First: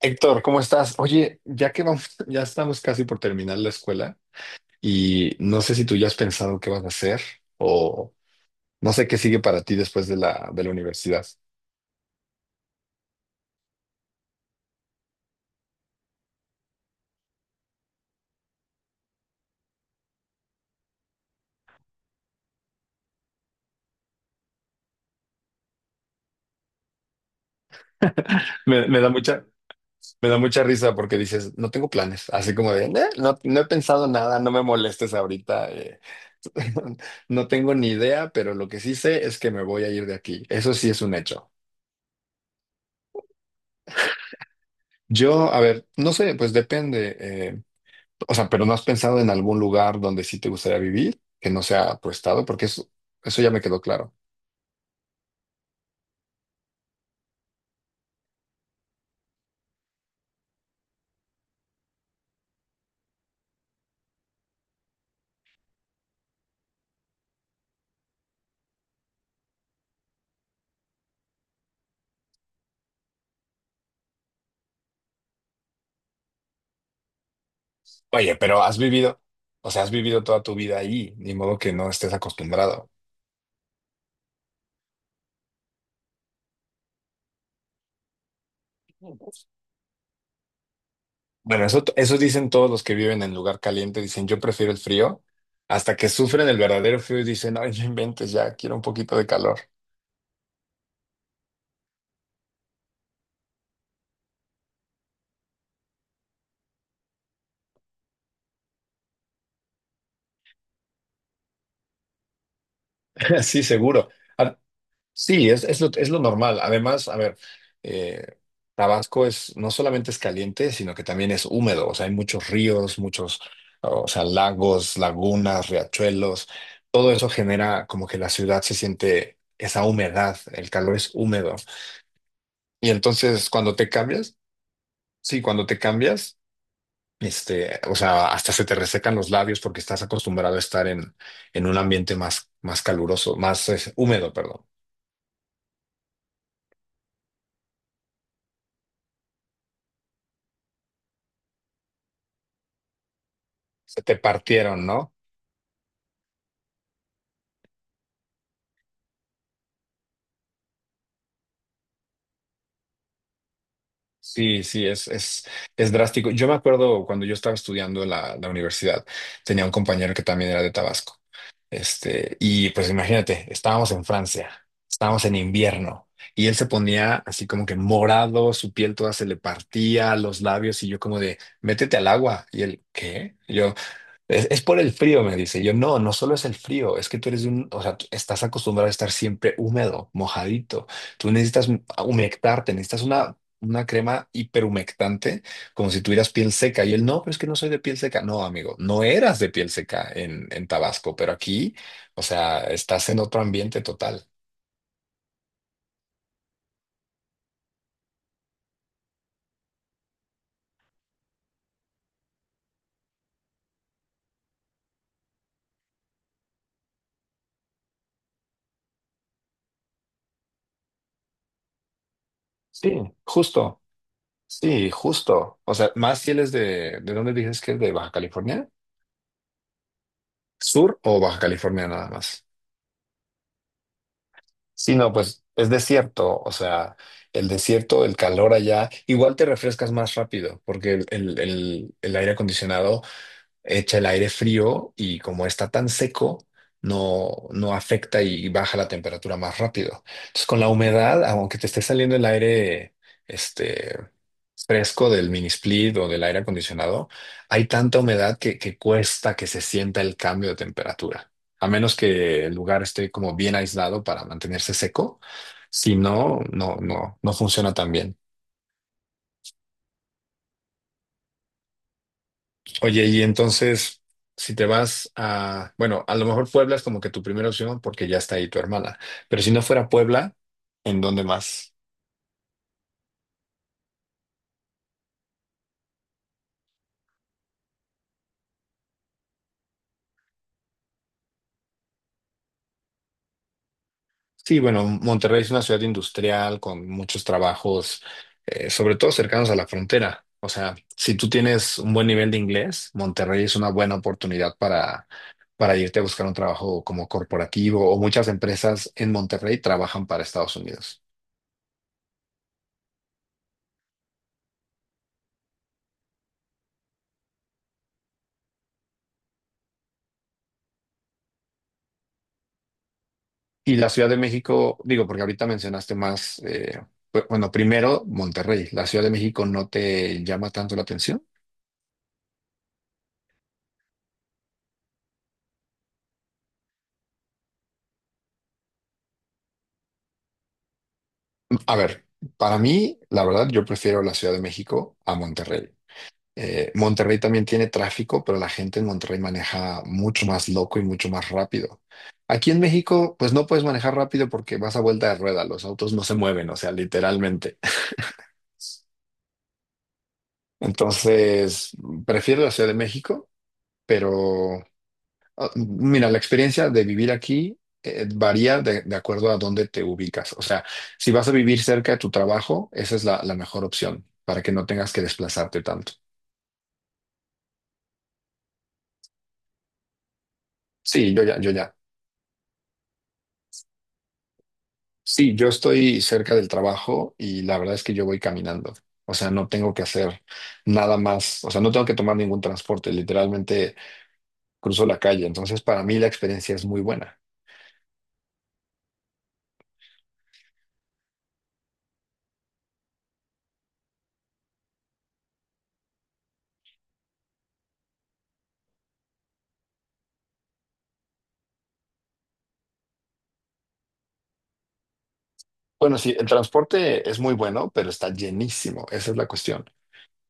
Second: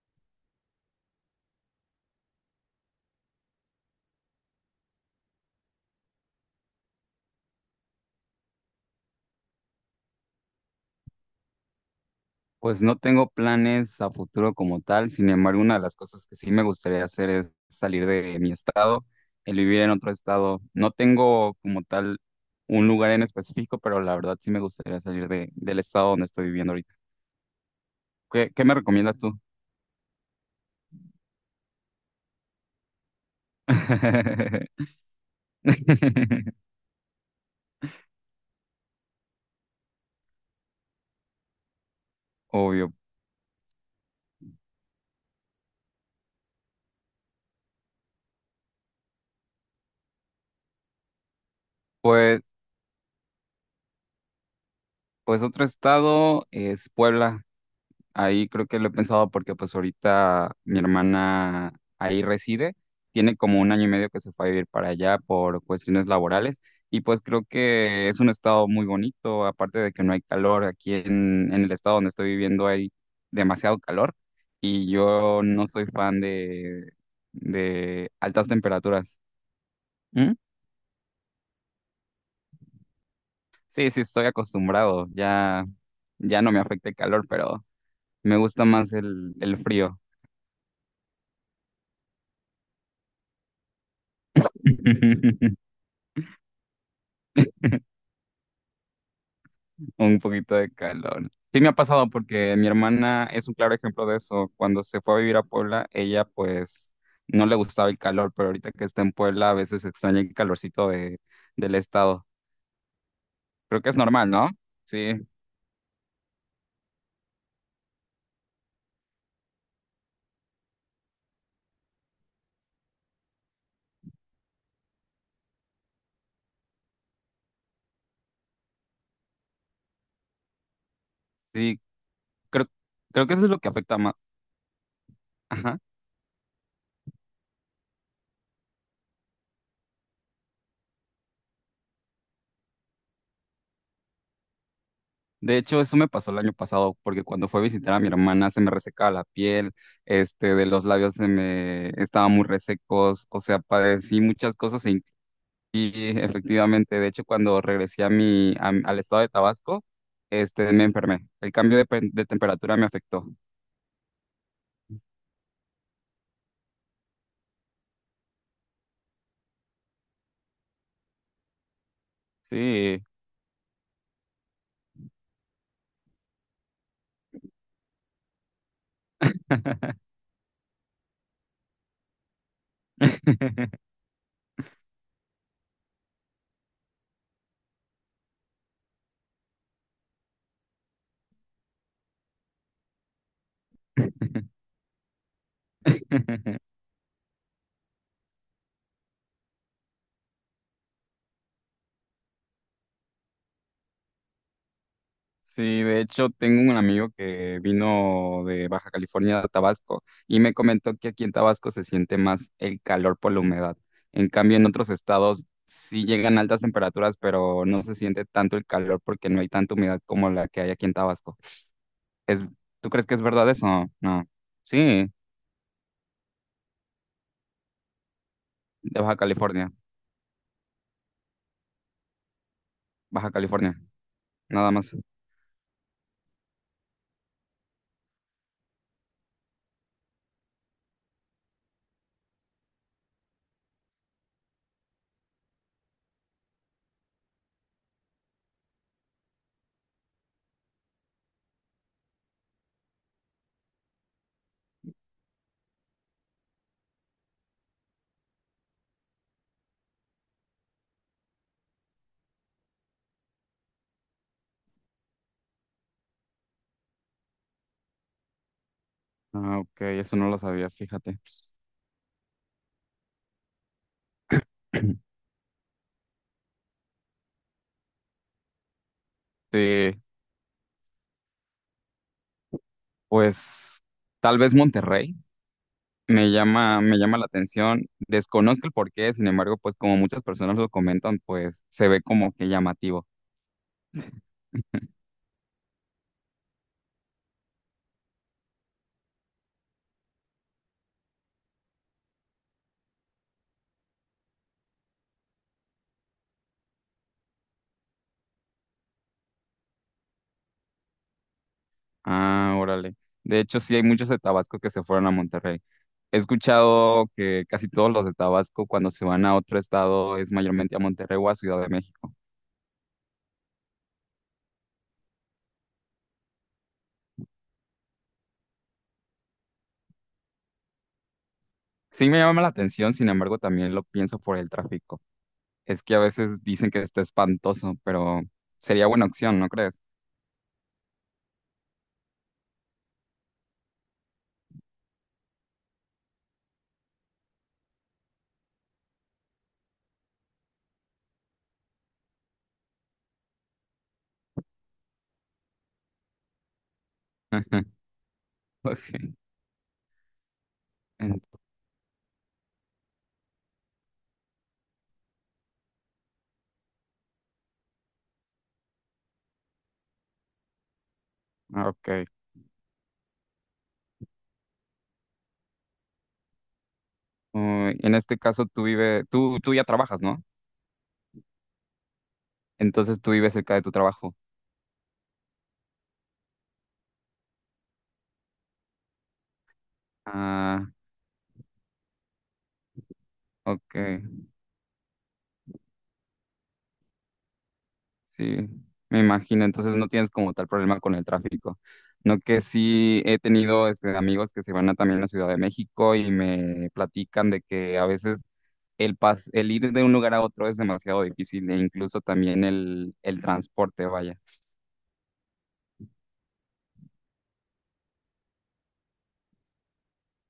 Héctor, ¿cómo estás? Oye, ya que vamos, ya estamos casi por terminar la escuela y no sé si tú ya has pensado qué vas a hacer o no sé qué sigue para ti después de la universidad. Pues no tengo planes a futuro como tal, sin embargo, una de las cosas que sí me gustaría hacer es salir de mi estado, el vivir en otro estado. No tengo como tal un lugar en específico, pero la verdad sí me gustaría salir del estado donde estoy viviendo ahorita. ¿¿Qué me Me da recomiendas tú? mucha, me da mucha risa porque dices, no tengo planes, así como de, "No, no he pensado nada, no me molestes ahorita, no tengo ni idea, pero lo que sí sé es que me voy a ir de aquí. Eso sí es un hecho. Obvio. Yo, a ver, no sé, pues depende. O sea, pero ¿no has pensado en algún lugar donde sí te gustaría vivir, que no sea tu Pues, estado? Porque eso ya me quedó claro. pues otro estado es Puebla. Ahí creo que lo he pensado porque pues ahorita mi hermana ahí reside, tiene como un año y medio que se fue a vivir para allá por cuestiones laborales y pues creo que es un estado muy bonito, aparte de que no hay calor, aquí en el estado donde estoy viviendo hay demasiado calor y yo no soy fan de Oye, altas pero temperaturas. Has vivido ¿Mm? toda tu vida ahí, ni modo que no estés acostumbrado. Sí, sí, estoy acostumbrado, ya, ya no me afecta el calor, pero me gusta más el frío. Bueno, eso dicen todos los que viven en lugar caliente, dicen yo prefiero el frío, hasta que sufren el verdadero frío y dicen, ay, no inventes, ya quiero un poquito de calor. Un poquito de calor. Sí me ha pasado porque mi hermana es un claro ejemplo de eso. Cuando se fue a vivir a Puebla, ella pues no le gustaba el calor, pero ahorita que está en Puebla a veces extraña el calorcito del estado. Sí, Creo que es seguro. normal, ¿no? Sí, Sí, es lo normal. Además, a ver, eh, Tabasco es, no solamente es caliente, sino que también es húmedo. O sea, hay muchos ríos, muchos, o sea, lagos, lagunas, riachuelos. Todo eso genera como que la ciudad se siente esa humedad, el calor es húmedo. sí, creo, Y Creo que eso es entonces lo que cuando te afecta más. cambias, sí, cuando Ajá. te cambias, este, o sea, hasta se te resecan los labios porque estás acostumbrado a estar en un ambiente más caluroso, más húmedo, perdón. De hecho, eso me pasó el año pasado porque cuando fue a visitar a mi hermana se me resecaba la piel, este, de los labios se me estaban muy resecos, o sea, Se te padecí muchas cosas. partieron, Y ¿no? efectivamente, de hecho, cuando regresé a mi, al estado de Tabasco, este, me enfermé. El cambio de, de temperatura me afectó. Sí, sí, es drástico. Yo me acuerdo cuando yo estaba estudiando en la universidad, tenía un compañero que también era de Tabasco. Este, y pues Sí. imagínate, estábamos en Francia, estábamos en invierno, y él se ponía así como que morado, su piel toda se le partía, los labios, y yo como de, métete al agua. Y él, ¿qué? Yo, es por el frío, me dice. Yo, no solo es el frío, es que tú eres de un, o sea, tú estás acostumbrado a estar siempre húmedo, mojadito. Tú necesitas humectarte, necesitas una crema hiperhumectante, como si tuvieras piel seca. Y él, no, pero es que no soy de piel seca. No, amigo, no eras de piel seca en Tabasco, pero aquí, o sea, estás en otro ambiente total. Sí, de hecho, tengo un amigo que vino de Baja California a Tabasco y me comentó que aquí en Tabasco se siente más el calor por la humedad. En cambio, en otros estados sí llegan altas temperaturas, pero no se siente tanto el calor porque no hay tanta humedad como la que hay aquí en Tabasco. Es, ¿tú Sí, crees que es verdad eso? justo, No. sí, Sí, justo. O sea, más si él es ¿de dónde dices que es? ¿De Baja California? de Baja California. ¿Sur o Baja California nada más? Baja California, nada Sí, más. no, pues es desierto, o sea, el desierto, el calor allá, igual te refrescas más rápido, porque el aire acondicionado echa el aire frío y como está tan seco, no afecta y baja la temperatura más rápido. Entonces, con la humedad, aunque te esté saliendo el aire este, fresco del mini split o del aire acondicionado, hay tanta humedad que cuesta que se sienta el cambio de temperatura. A menos que el lugar esté como bien aislado para mantenerse seco. Si no, no funciona tan bien. Ah, ok, eso no lo sabía, fíjate. Oye, y entonces, si te vas a, bueno, a lo mejor Puebla es como que tu primera opción porque ya está ahí tu hermana, pero si no fuera Sí, Puebla, ¿en dónde más? pues tal vez Monterrey me llama la atención. Desconozco el porqué, sin embargo, pues como muchas personas lo comentan, pues se ve como que llamativo. Sí, bueno, Monterrey es una ciudad industrial con muchos trabajos, sobre todo cercanos a la frontera. O sea, si tú tienes un buen nivel de inglés, Monterrey es una buena oportunidad para irte a buscar un trabajo como corporativo o muchas empresas en Monterrey trabajan para Estados Unidos. Ah, órale. De hecho, sí hay muchos de Tabasco que se fueron a Monterrey. He escuchado que casi todos los de Tabasco cuando se van a otro estado es mayormente a Monterrey o a Ciudad de México. Y la Ciudad de México, digo, porque ahorita mencionaste más, bueno, primero Monterrey, ¿la Ciudad de México no te llama tanto la atención? Sí me llama la atención, sin embargo, también lo pienso por el tráfico. Es que a veces dicen que está espantoso, pero sería buena opción, ¿no crees? A ver, para mí, la verdad, yo prefiero la Ciudad de México a Monterrey. Monterrey también tiene tráfico, pero la gente en Monterrey maneja mucho más loco y mucho más rápido. Aquí en México, pues no puedes manejar rápido porque vas a vuelta de rueda, los autos no se mueven, o sea, literalmente. Ok. en- Entonces, prefiero la Ciudad de México, pero mira, la experiencia de vivir aquí varía de acuerdo a dónde te ubicas. O sea, si vas a vivir ah, cerca de ok. tu trabajo, esa es la mejor opción para que no tengas que desplazarte tanto. Uy, en este caso tú vives, tú ya trabajas, ¿no? Sí, yo ya. Entonces tú vives cerca de tu trabajo. Sí, yo estoy cerca del trabajo y la verdad es que yo voy caminando. O sea, no tengo que hacer Ah, nada más. O sea, no tengo que tomar ningún transporte. ok. Literalmente cruzo la calle. Entonces, para mí la experiencia es muy buena. Sí, me imagino. Entonces no tienes como tal problema con el tráfico. No que sí he tenido este, amigos que se van a también a Ciudad de México y me platican de que a veces el, pas el ir de un lugar a otro es demasiado difícil e incluso también el transporte, vaya. Bueno, sí, el transporte es muy bueno, pero está llenísimo. Esa es la cuestión.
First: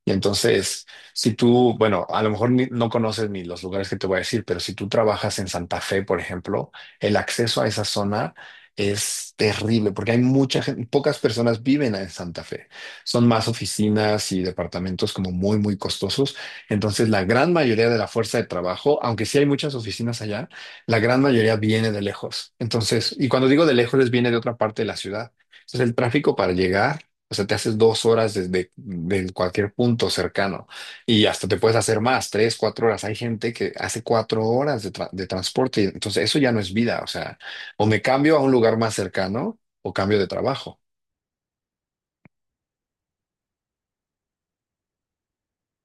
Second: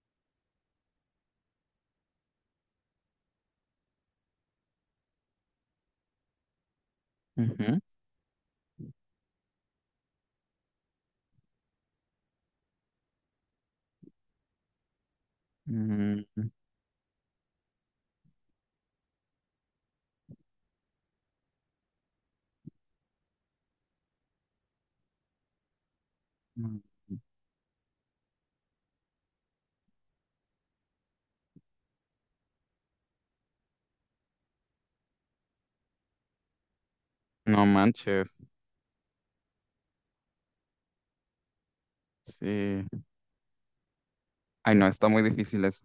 Y entonces, si tú, bueno, a lo mejor no conoces ni los lugares que te voy a decir, pero si tú trabajas en Santa Fe, por ejemplo, el acceso a Ujú. esa zona es terrible porque hay mucha gente, pocas personas viven en Santa Fe. Son más oficinas y departamentos como muy Mm, costosos. Entonces, la gran mayoría de la fuerza de trabajo, aunque sí hay muchas oficinas allá, la gran mayoría viene de lejos. Entonces, y cuando digo de lejos, es viene de otra parte de la ciudad. Entonces, el tráfico para mm, llegar o sea, te haces dos horas desde cualquier punto cercano y hasta te puedes hacer más, tres, cuatro horas. Hay gente que hace cuatro horas de, de transporte y entonces eso ya no es vida. O sea, No o me cambio manches, a un lugar más cercano o cambio de trabajo. sí. Ay, no, está muy difícil eso.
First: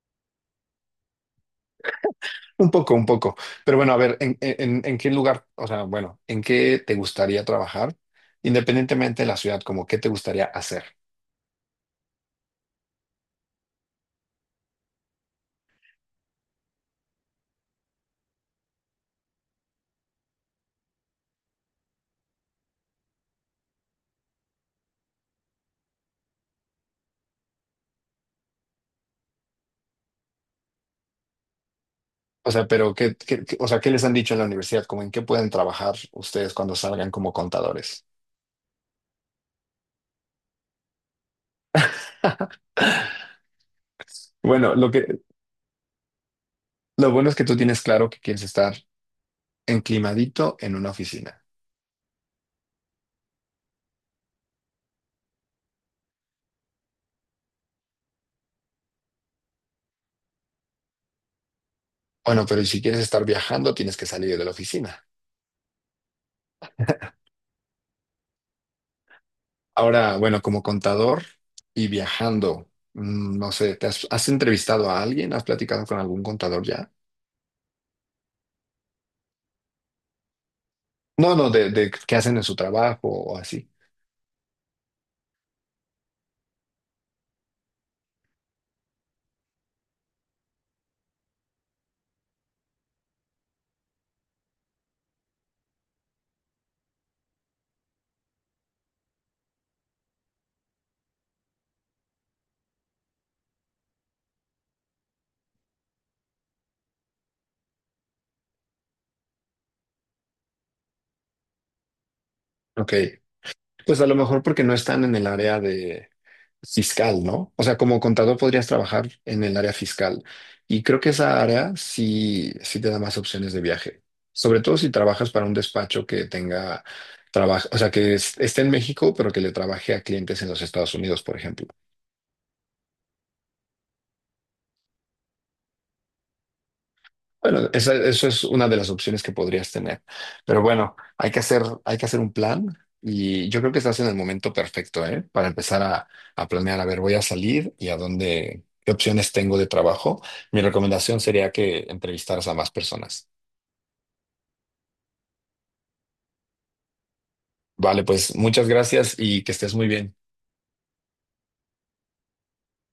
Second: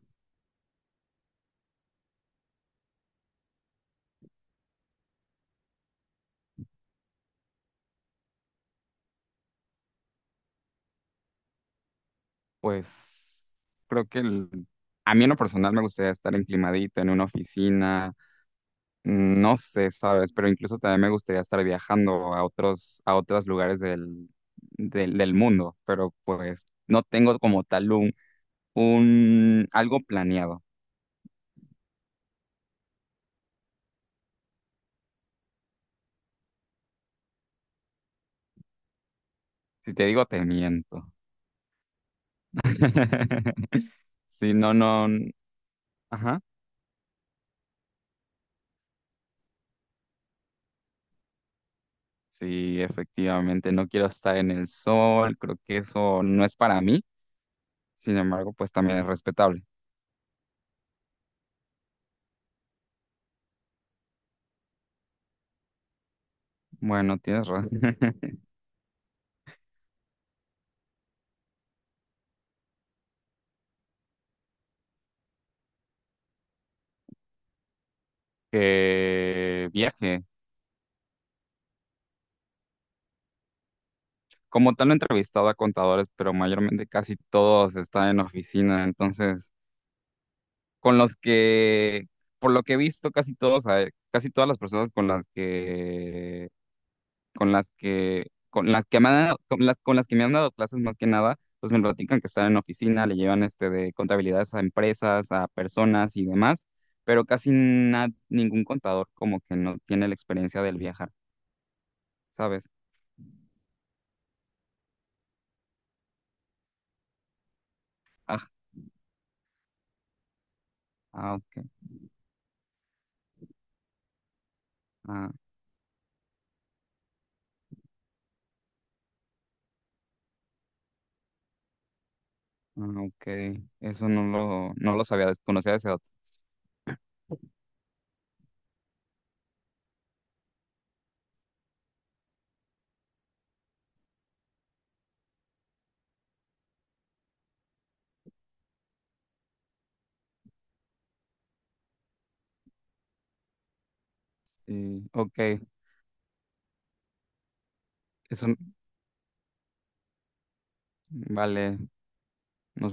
Un poco, un poco. Pero bueno, a ver, en qué lugar, o sea, bueno, ¿en qué te gustaría trabajar? Independientemente de la ciudad, como qué te gustaría hacer. Pues creo que a mí en lo personal me gustaría estar enclimadito en una oficina, mm, no sé, ¿sabes? Pero incluso también me gustaría estar viajando a otros lugares del mundo, pero pues no tengo como tal un algo planeado. O sea, pero o sea, ¿qué les han dicho en la universidad? Como en qué pueden trabajar ustedes cuando salgan como contadores. Si te digo, te miento. Sí, no, Bueno, lo no. que, Ajá. lo bueno es que tú tienes claro que quieres estar enclimadito en una oficina. Sí, efectivamente, no quiero estar en el sol. Creo que eso no es para mí. Sin embargo, pues también es respetable. Bueno, pero si quieres estar viajando, tienes que salir de la oficina. Bueno, tienes razón. Ahora, bueno, como contador y viajando, mm, no sé, ¿te has entrevistado a alguien? ¿Has platicado con algún contador ya? Que viaje. No, no, de qué hacen en su trabajo o así. Como tal, no he entrevistado a contadores, pero mayormente casi todos están en oficina. Entonces, con los que, por lo que he visto, casi todos, casi todas las personas con las que con las que, con las que me han dado, con las que me han dado clases más que nada, pues me platican que están en oficina, le llevan este de contabilidades a empresas, a personas y demás, pero casi ningún contador como que no tiene la experiencia del viajar, ¿sabes? Ok, pues a lo mejor porque no están en el área de, fiscal, ¿no? O sea, como contador Ah, podrías trabajar en el área fiscal. Y creo que esa ok, área sí, sí te da más opciones de viaje. Sobre todo si ah, trabajas para un despacho que tenga trabajo, o sea, que esté en México, pero que le trabaje a clientes en los Estados Unidos, por ejemplo. Ok, eso no no lo sabía, desconocía ese dato. Bueno, esa, eso es una de las opciones que podrías tener. Pero bueno, hay que hacer un plan y yo creo que estás en el momento perfecto, ¿eh? Para empezar a planear, a ver, voy a salir y a dónde, qué opciones tengo de trabajo. Mi recomendación sería que entrevistaras a más personas. Sí, ok, Vale, pues eso, muchas gracias y que estés muy bien. vale, nos vemos.